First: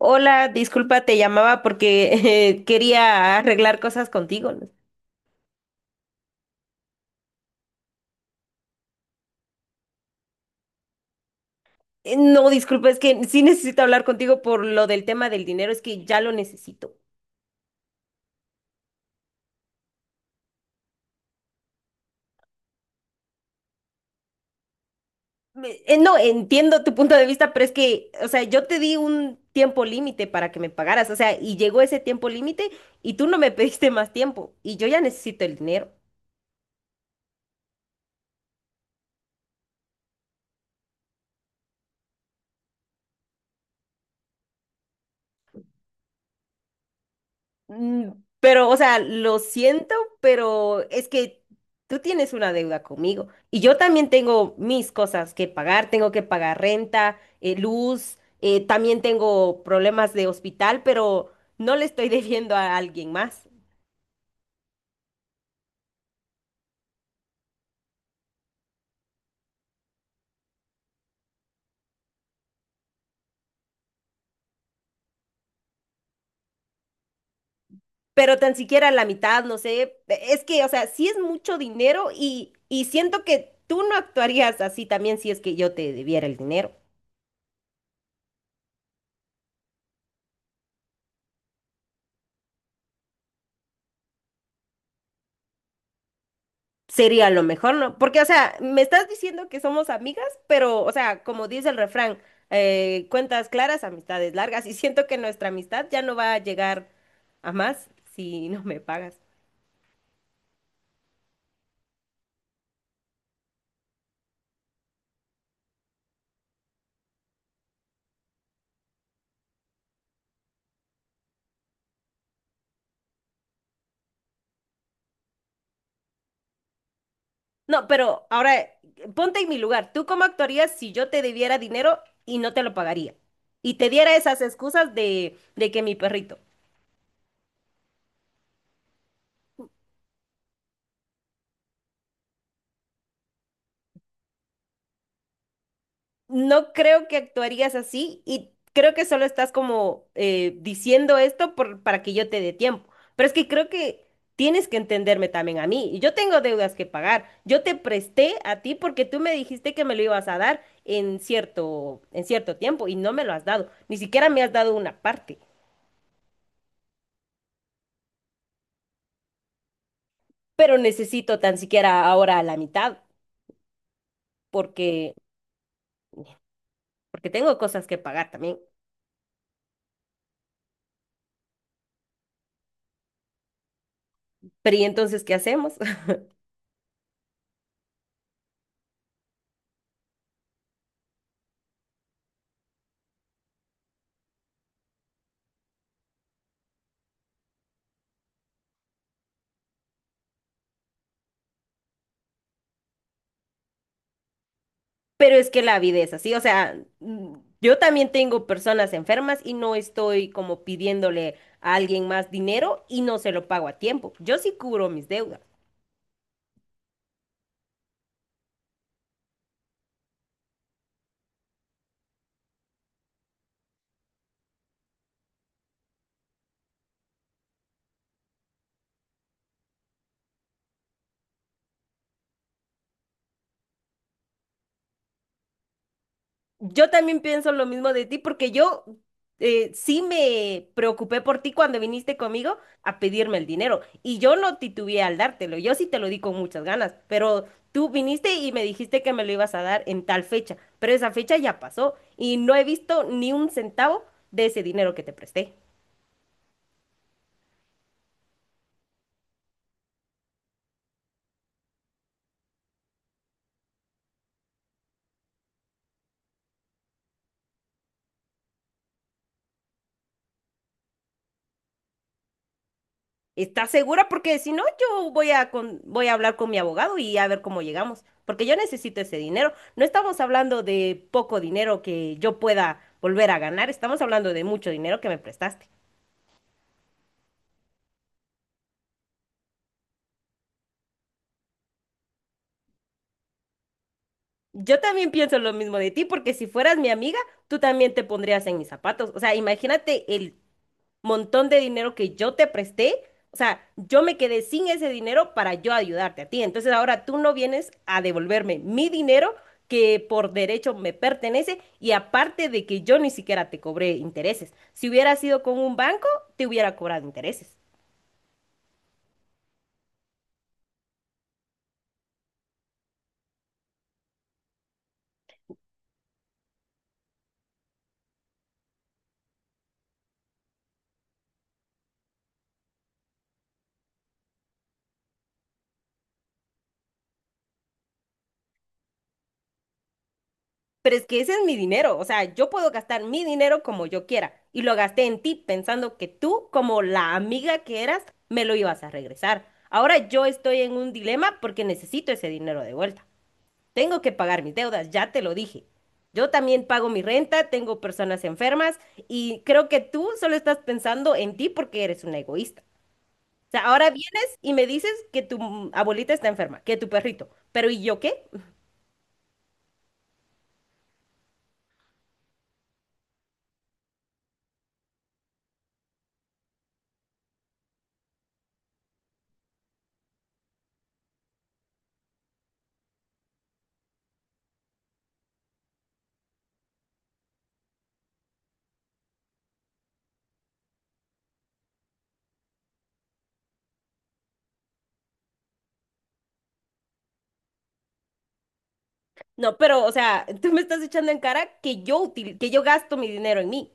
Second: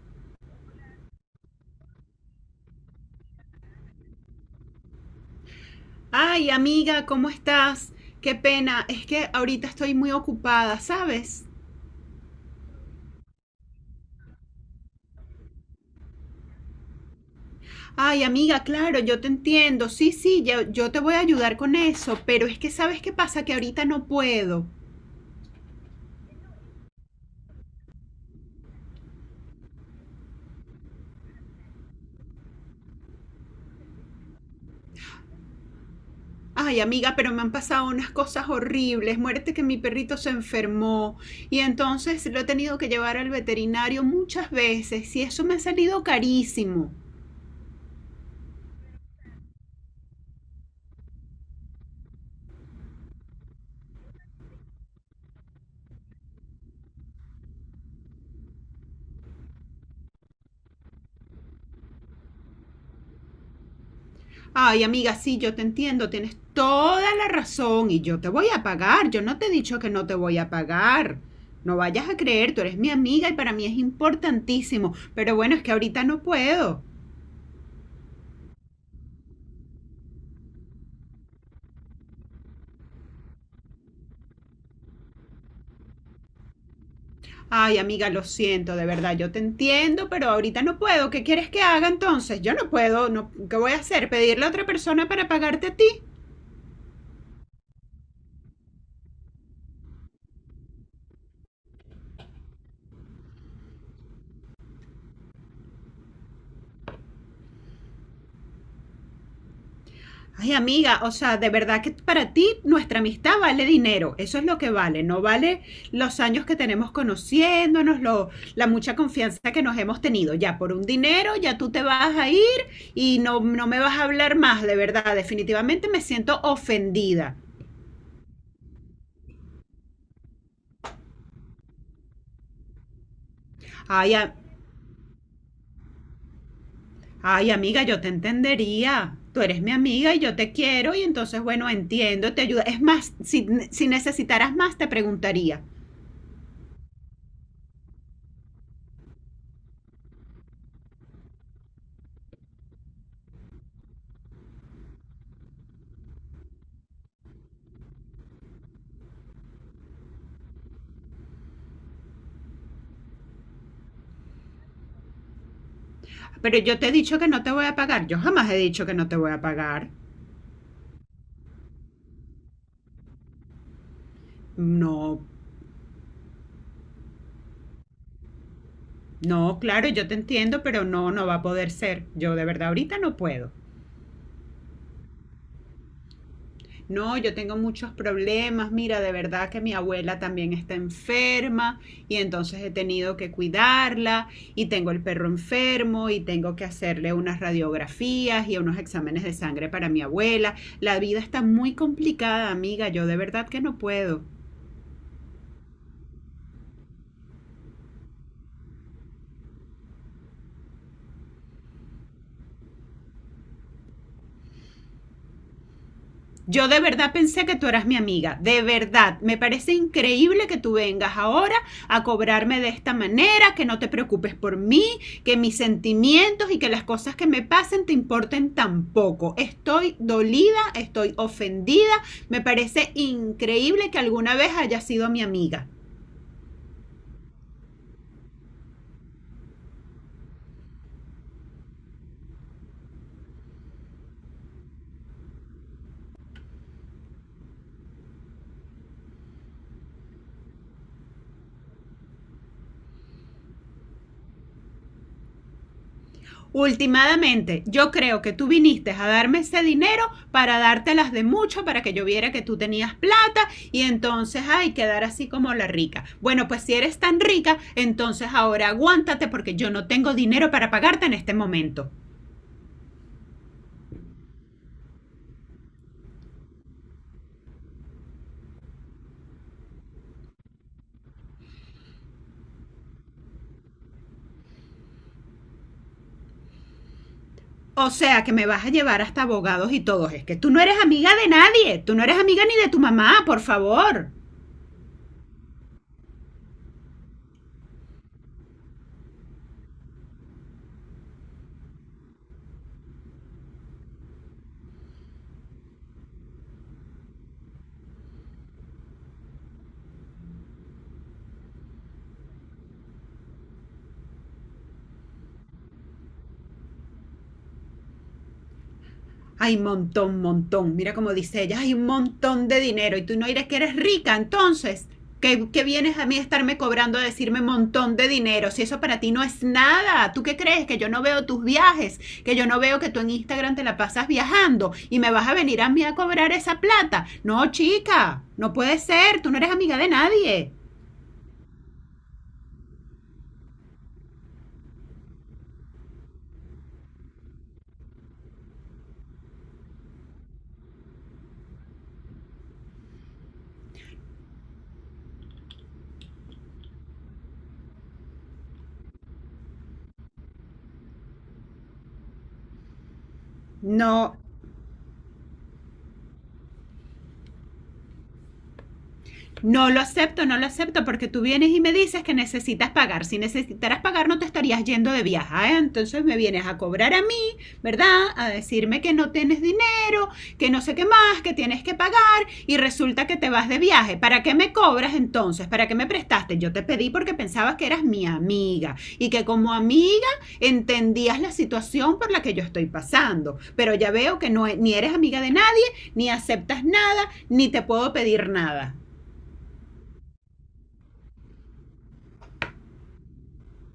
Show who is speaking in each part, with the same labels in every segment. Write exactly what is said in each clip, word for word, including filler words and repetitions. Speaker 1: Hola, disculpa, te llamaba porque eh, quería arreglar cosas contigo.
Speaker 2: Ay, amiga, ¿cómo estás? Qué pena, es que ahorita estoy muy ocupada, ¿sabes?
Speaker 1: Eh, No, disculpa, es que sí necesito hablar contigo por lo del tema del dinero, es que ya lo necesito.
Speaker 2: Ay, amiga, claro, yo te entiendo. Sí, sí, yo, yo te voy a ayudar con eso, pero es que ¿sabes qué pasa? Que ahorita no puedo.
Speaker 1: Me- eh, no, entiendo tu punto de vista, pero es que, o sea, yo te di un tiempo límite para que me pagaras, o sea, y llegó ese tiempo límite y tú no me pediste más tiempo y yo ya necesito el dinero.
Speaker 2: Ay, amiga, pero me han pasado unas cosas horribles. Muérete que mi perrito se enfermó y entonces lo he tenido que llevar al veterinario muchas veces y eso me ha salido carísimo.
Speaker 1: Mm. Pero, o sea, lo siento, pero es que tú tienes una deuda conmigo y yo también tengo mis cosas que pagar, tengo que pagar renta, eh, luz, eh, también tengo problemas de hospital, pero no le estoy debiendo a alguien más.
Speaker 2: Ay, amiga, sí, yo te entiendo, tienes toda la razón y yo te voy a pagar. Yo no te he dicho que no te voy a pagar. No vayas a creer, tú eres mi amiga y para mí es importantísimo. Pero bueno, es que ahorita no puedo.
Speaker 1: Pero tan siquiera la mitad, no sé, es que, o sea, sí es mucho dinero y, y siento que tú no actuarías así también si es que yo te debiera el dinero.
Speaker 2: Ay, amiga, lo siento, de verdad, yo te entiendo, pero ahorita no puedo. ¿Qué quieres que haga entonces? Yo no puedo, no, ¿qué voy a hacer? ¿Pedirle a otra persona para pagarte a ti?
Speaker 1: Sería lo mejor, ¿no? Porque, o sea, me estás diciendo que somos amigas, pero, o sea, como dice el refrán, eh, cuentas claras, amistades largas, y siento que nuestra amistad ya no va a llegar a más si no me pagas.
Speaker 2: Ay, amiga, o sea, de verdad que para ti nuestra amistad vale dinero. Eso es lo que vale. No vale los años que tenemos conociéndonos, lo- la mucha confianza que nos hemos tenido. Ya por un dinero, ya tú te vas a ir y no, no me vas a hablar más, de verdad. Definitivamente me siento ofendida.
Speaker 1: No, pero ahora, eh, ponte en mi lugar. ¿Tú cómo actuarías si yo te debiera dinero y no te lo pagaría? Y te
Speaker 2: Ay,
Speaker 1: diera
Speaker 2: a-
Speaker 1: esas excusas de, de que mi perrito.
Speaker 2: ay, amiga, yo te entendería. Tú eres mi amiga y yo te quiero y entonces, bueno, entiendo, te ayudo. Es más, si, si necesitaras más, te preguntaría.
Speaker 1: No creo que actuarías así y creo que solo estás como eh, diciendo esto por- para que yo te dé tiempo. Pero es que creo que tienes que entenderme también a mí. Y yo tengo deudas que pagar. Yo te presté a ti porque tú me dijiste que me lo ibas a dar en cierto, en cierto tiempo y no me lo has dado. Ni siquiera me has dado una parte.
Speaker 2: Pero yo te he dicho que no te voy a pagar. Yo jamás he dicho que no te voy a pagar.
Speaker 1: Pero necesito tan siquiera ahora la mitad porque,
Speaker 2: No,
Speaker 1: porque tengo cosas que pagar también.
Speaker 2: no, claro, yo te entiendo, pero no, no va a poder ser. Yo de verdad ahorita no puedo.
Speaker 1: Pero ¿y entonces qué hacemos?
Speaker 2: No, yo tengo muchos problemas. Mira, de verdad que mi abuela también está enferma y entonces he tenido que cuidarla y tengo el perro enfermo y tengo que hacerle unas radiografías y unos exámenes de sangre para mi abuela. La vida está muy complicada, amiga. Yo de verdad que no puedo.
Speaker 1: Pero es que la vida es así, o sea, mm, yo también tengo personas enfermas y no estoy como pidiéndole a alguien más dinero y no se lo pago a tiempo. Yo sí cubro mis deudas.
Speaker 2: Yo de verdad pensé que tú eras mi amiga, de verdad. Me parece increíble que tú vengas ahora a cobrarme de esta manera, que no te preocupes por mí, que mis sentimientos y que las cosas que me pasen te importen tampoco. Estoy dolida, estoy ofendida. Me parece increíble que alguna vez hayas sido mi amiga.
Speaker 1: Yo también pienso lo mismo de ti porque yo eh, sí me preocupé por ti cuando viniste conmigo a pedirme el dinero y yo no titubeé al dártelo, yo sí te lo di con muchas ganas, pero tú viniste y me dijiste que me lo ibas a dar en tal fecha, pero esa fecha ya pasó y no he visto ni un centavo de ese dinero que te presté.
Speaker 2: Últimamente, yo creo que tú viniste a darme ese dinero para dártelas de mucho, para que yo viera que tú tenías plata y entonces ay quedar así como la rica. Bueno, pues si eres tan rica, entonces ahora aguántate porque yo no tengo dinero para pagarte en este momento.
Speaker 1: ¿Estás segura? Porque si no, yo voy a, con- voy a hablar con mi abogado y a ver cómo llegamos, porque yo necesito ese dinero. No estamos hablando de poco dinero que yo pueda volver a ganar, estamos hablando de mucho dinero que me prestaste.
Speaker 2: O sea que me vas a llevar hasta abogados y todos. Es que tú no eres amiga de nadie. Tú no eres amiga ni de tu mamá, por favor.
Speaker 1: Yo también pienso lo mismo de ti, porque si fueras mi amiga, tú también te pondrías en mis zapatos. O sea, imagínate el montón de dinero que yo te presté, o sea, yo me quedé sin ese dinero para yo ayudarte a ti. Entonces ahora tú no vienes a devolverme mi dinero que por derecho me pertenece y aparte de que yo ni siquiera te cobré intereses. Si hubiera sido con un banco, te hubiera cobrado intereses.
Speaker 2: Hay montón, montón. Mira cómo dice ella, hay un montón de dinero y tú no dirás que eres rica, entonces, ¿qué, qué vienes a mí a estarme cobrando a decirme montón de dinero? Si eso para ti no es nada, ¿tú qué crees? Que yo no veo tus viajes, que yo no veo que tú en Instagram te la pasas viajando y me vas a venir a mí a cobrar esa plata. No, chica, no puede ser, tú no eres amiga de nadie.
Speaker 1: Pero es que ese es mi dinero, o sea, yo puedo gastar mi dinero como yo quiera y lo gasté en ti pensando que tú, como la amiga que eras, me lo ibas a regresar. Ahora yo estoy en un dilema porque necesito ese dinero de vuelta. Tengo que pagar mis deudas, ya te lo dije. Yo también pago mi renta, tengo personas enfermas y creo que tú solo estás pensando en ti porque eres una egoísta. O sea, ahora
Speaker 2: No,
Speaker 1: vienes y me dices que tu mm, abuelita está enferma, que tu perrito, pero ¿y yo qué?
Speaker 2: no lo acepto, no lo acepto, porque tú vienes y me dices que necesitas pagar. Si necesitaras pagar, no te estarías yendo de viaje. ¿Eh? Entonces me vienes a cobrar a mí, ¿verdad? A decirme que no tienes dinero, que no sé qué más, que tienes que pagar, y resulta que te vas de viaje. ¿Para qué me cobras entonces? ¿Para qué me prestaste? Yo te pedí porque pensabas que eras mi amiga y que como amiga entendías la situación por la que yo estoy pasando. Pero ya veo que no, e, ni eres amiga de nadie, ni aceptas nada, ni te puedo pedir nada.
Speaker 1: No, pero, o sea, tú me estás echando en cara que yo util- que yo gasto mi dinero en mí.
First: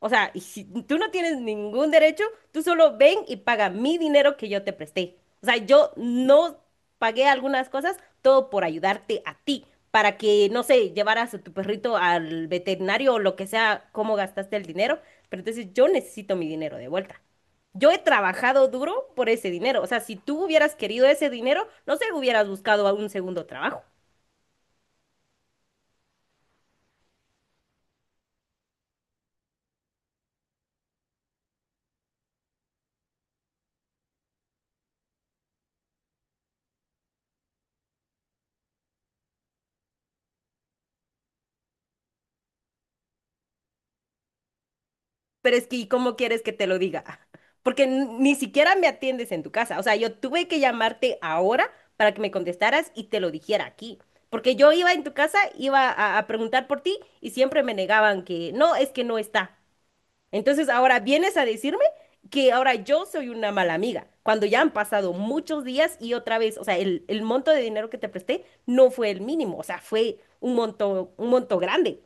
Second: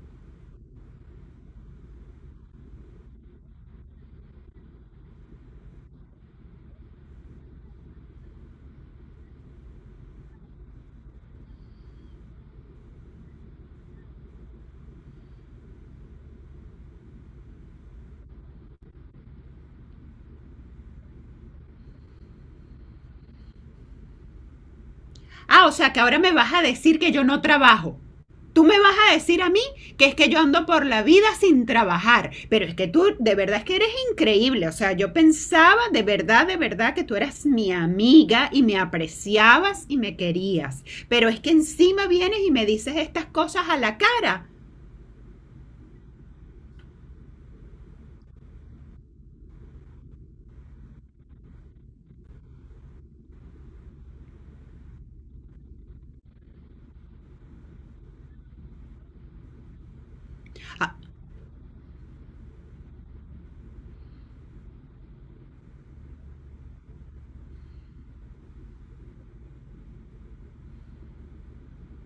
Speaker 1: O sea, y si tú no tienes ningún derecho, tú solo ven y paga mi dinero que yo te presté. O sea, yo no pagué algunas cosas, todo por ayudarte a ti, para que, no sé, llevaras a tu perrito al veterinario o lo que sea, cómo gastaste el dinero. Pero entonces yo necesito mi dinero de vuelta. Yo he trabajado duro por ese dinero. O sea, si tú hubieras querido ese dinero, no sé, hubieras buscado un segundo trabajo.
Speaker 2: Ah, o sea que ahora me vas a decir que yo no trabajo. Tú me vas a decir a mí que es que yo ando por la vida sin trabajar, pero es que tú de verdad es que eres increíble, o sea, yo pensaba de verdad, de verdad que tú eras mi amiga y me apreciabas y me querías, pero es que encima vienes y me dices estas cosas a la cara.
Speaker 1: Pero es que, ¿y cómo quieres que te lo diga? Porque n- ni siquiera me atiendes en tu casa. O sea, yo tuve que llamarte ahora para que me contestaras y te lo dijera aquí. Porque yo iba en tu casa, iba a, a preguntar por ti y siempre me negaban que no, es que no está. Entonces
Speaker 2: Ah.
Speaker 1: ahora vienes a decirme que ahora yo soy una mala amiga, cuando ya han pasado muchos días y otra vez, o sea, el, el monto de dinero que te presté no fue el mínimo, o sea, fue un monto, un monto grande.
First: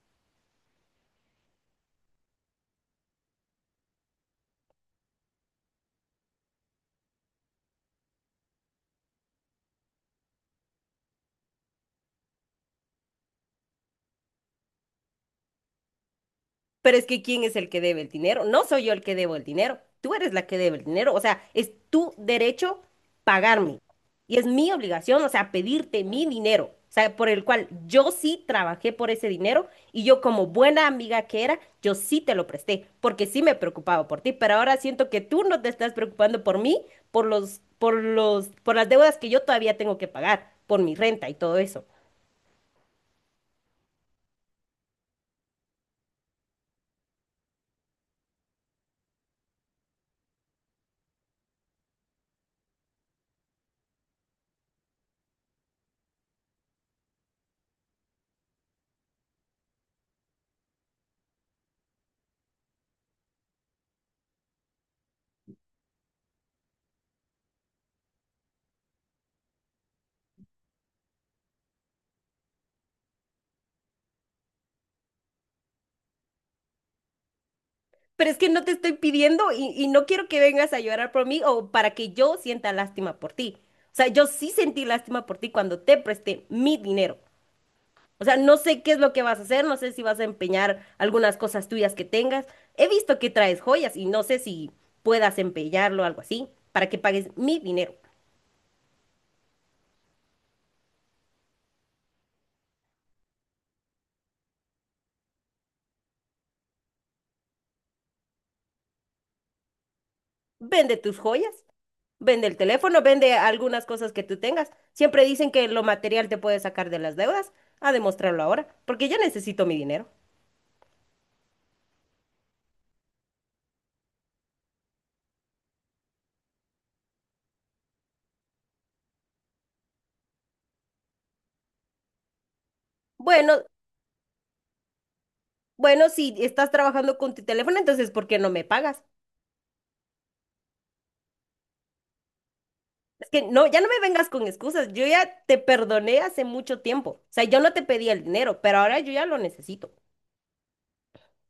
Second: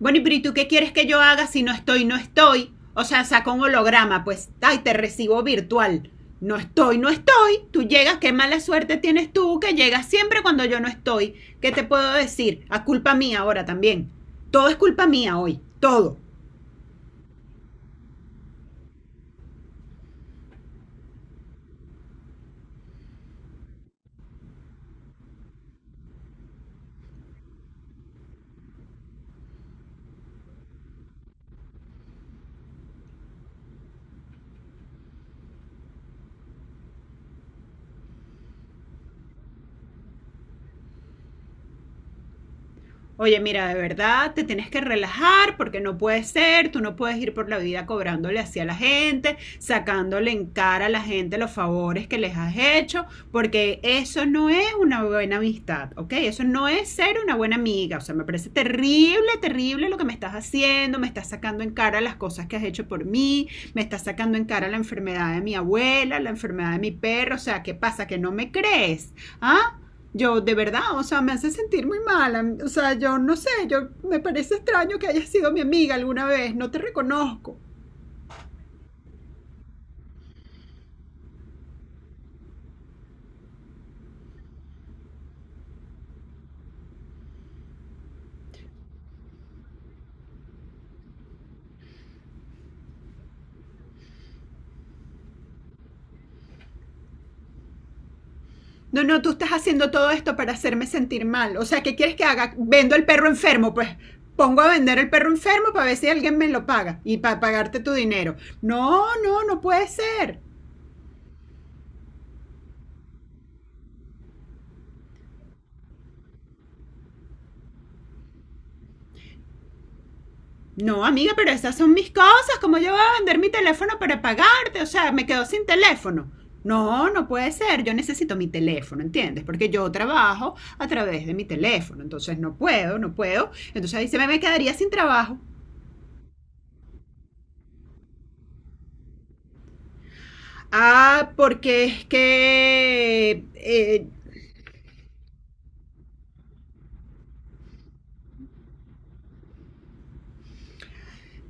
Speaker 2: Bueno, pero ¿y tú qué quieres que yo haga si no estoy, no estoy? O sea, saca un holograma, pues, ay, te recibo virtual. No estoy, no estoy. Tú llegas, qué mala suerte tienes tú que llegas siempre cuando yo no estoy. ¿Qué te puedo decir? A culpa mía ahora también. Todo es culpa mía hoy, todo.
Speaker 1: Pero es que ¿quién es el que debe el dinero? No soy yo el que debo el dinero. Tú eres la que debe el dinero. O sea, es tu derecho pagarme. Y es mi obligación, o sea, pedirte mi dinero. O sea, por el cual yo sí trabajé por ese dinero y yo como buena amiga que era, yo sí te lo presté, porque sí me preocupaba por ti, pero ahora siento que tú no te estás preocupando por mí, por los, por los, por las deudas que yo todavía tengo que pagar, por mi renta y todo eso.
Speaker 2: Oye, mira, de verdad te tienes que relajar porque no puede ser, tú no puedes ir por la vida cobrándole así a la gente, sacándole en cara a la gente los favores que les has hecho, porque eso no es una buena amistad, ¿ok? Eso no es ser una buena amiga, o sea, me parece terrible, terrible lo que me estás haciendo, me estás sacando en cara las cosas que has hecho por mí, me estás sacando en cara la enfermedad de mi abuela, la enfermedad de mi perro, o sea, ¿qué pasa? ¿Que no me crees? ¿Ah? Yo, de verdad, o sea, me hace sentir muy mala. O sea, yo no sé, yo me parece extraño que hayas sido mi amiga alguna vez, no te reconozco.
Speaker 1: Pero es que no te estoy pidiendo y, y no quiero que vengas a llorar por mí o para que yo sienta lástima por ti. O sea, yo sí sentí lástima por ti cuando te presté mi dinero. O sea, no sé qué es lo que vas a hacer, no sé si vas a empeñar algunas cosas tuyas que tengas. He visto que traes joyas y no sé si puedas empeñarlo o algo así para que pagues mi dinero.
Speaker 2: No, no, tú estás haciendo todo esto para hacerme sentir mal. O sea, ¿qué quieres que haga? Vendo el perro enfermo, pues pongo a vender el perro enfermo para ver si alguien me lo paga y para pagarte tu dinero. No, no, no puede ser.
Speaker 1: Vende tus joyas, vende el teléfono, vende algunas cosas que tú tengas. Siempre dicen que lo material te puede sacar de las deudas. A demostrarlo ahora, porque yo necesito mi dinero.
Speaker 2: No, amiga, pero esas son mis cosas. ¿Cómo yo voy a vender mi teléfono para pagarte? O sea, me quedo sin teléfono. No, no puede ser. Yo necesito mi teléfono, ¿entiendes? Porque yo trabajo a través de mi teléfono. Entonces no puedo, no puedo.
Speaker 1: Bueno,
Speaker 2: Entonces ahí se me, me quedaría sin trabajo.
Speaker 1: Bueno, si estás trabajando con tu teléfono, entonces ¿por qué no me pagas?
Speaker 2: Ah, porque es
Speaker 1: Es que
Speaker 2: que
Speaker 1: no, ya no me
Speaker 2: eh,
Speaker 1: vengas con excusas. Yo ya te perdoné hace mucho tiempo. O sea, yo no te pedí el dinero, pero ahora yo ya lo necesito.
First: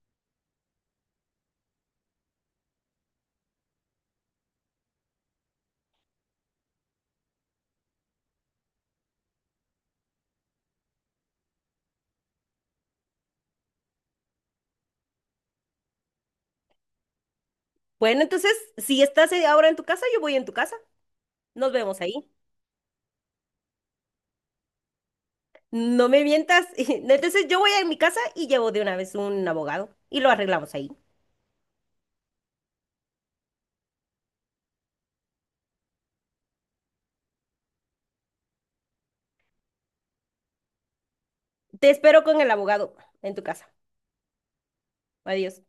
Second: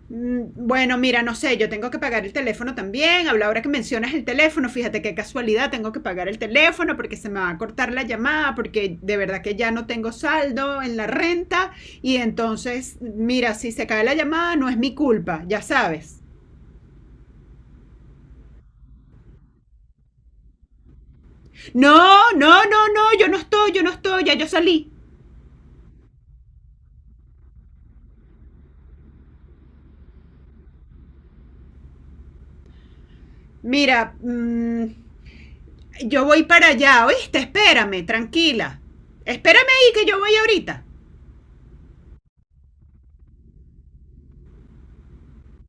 Speaker 2: mm, bueno, mira, no sé, yo tengo que pagar el teléfono también. Habla ahora que mencionas el teléfono, fíjate qué casualidad, tengo que pagar el teléfono porque se me va a cortar la llamada, porque de verdad que ya no tengo saldo en la renta y entonces, mira, si se cae la llamada no es mi culpa, ya sabes.
Speaker 1: Bueno, entonces, si estás eh, ahora en tu casa, yo voy en tu casa. Nos vemos ahí.
Speaker 2: No, no, no, no, yo no estoy, yo no estoy, ya yo salí.
Speaker 1: No me mientas. Entonces, yo voy a mi casa y llevo de una vez un abogado y lo arreglamos ahí.
Speaker 2: Mira, mm, yo voy para allá, ¿oíste? Espérame, tranquila. Espérame ahí que yo voy ahorita.
Speaker 1: Te espero con el abogado en tu casa. Adiós.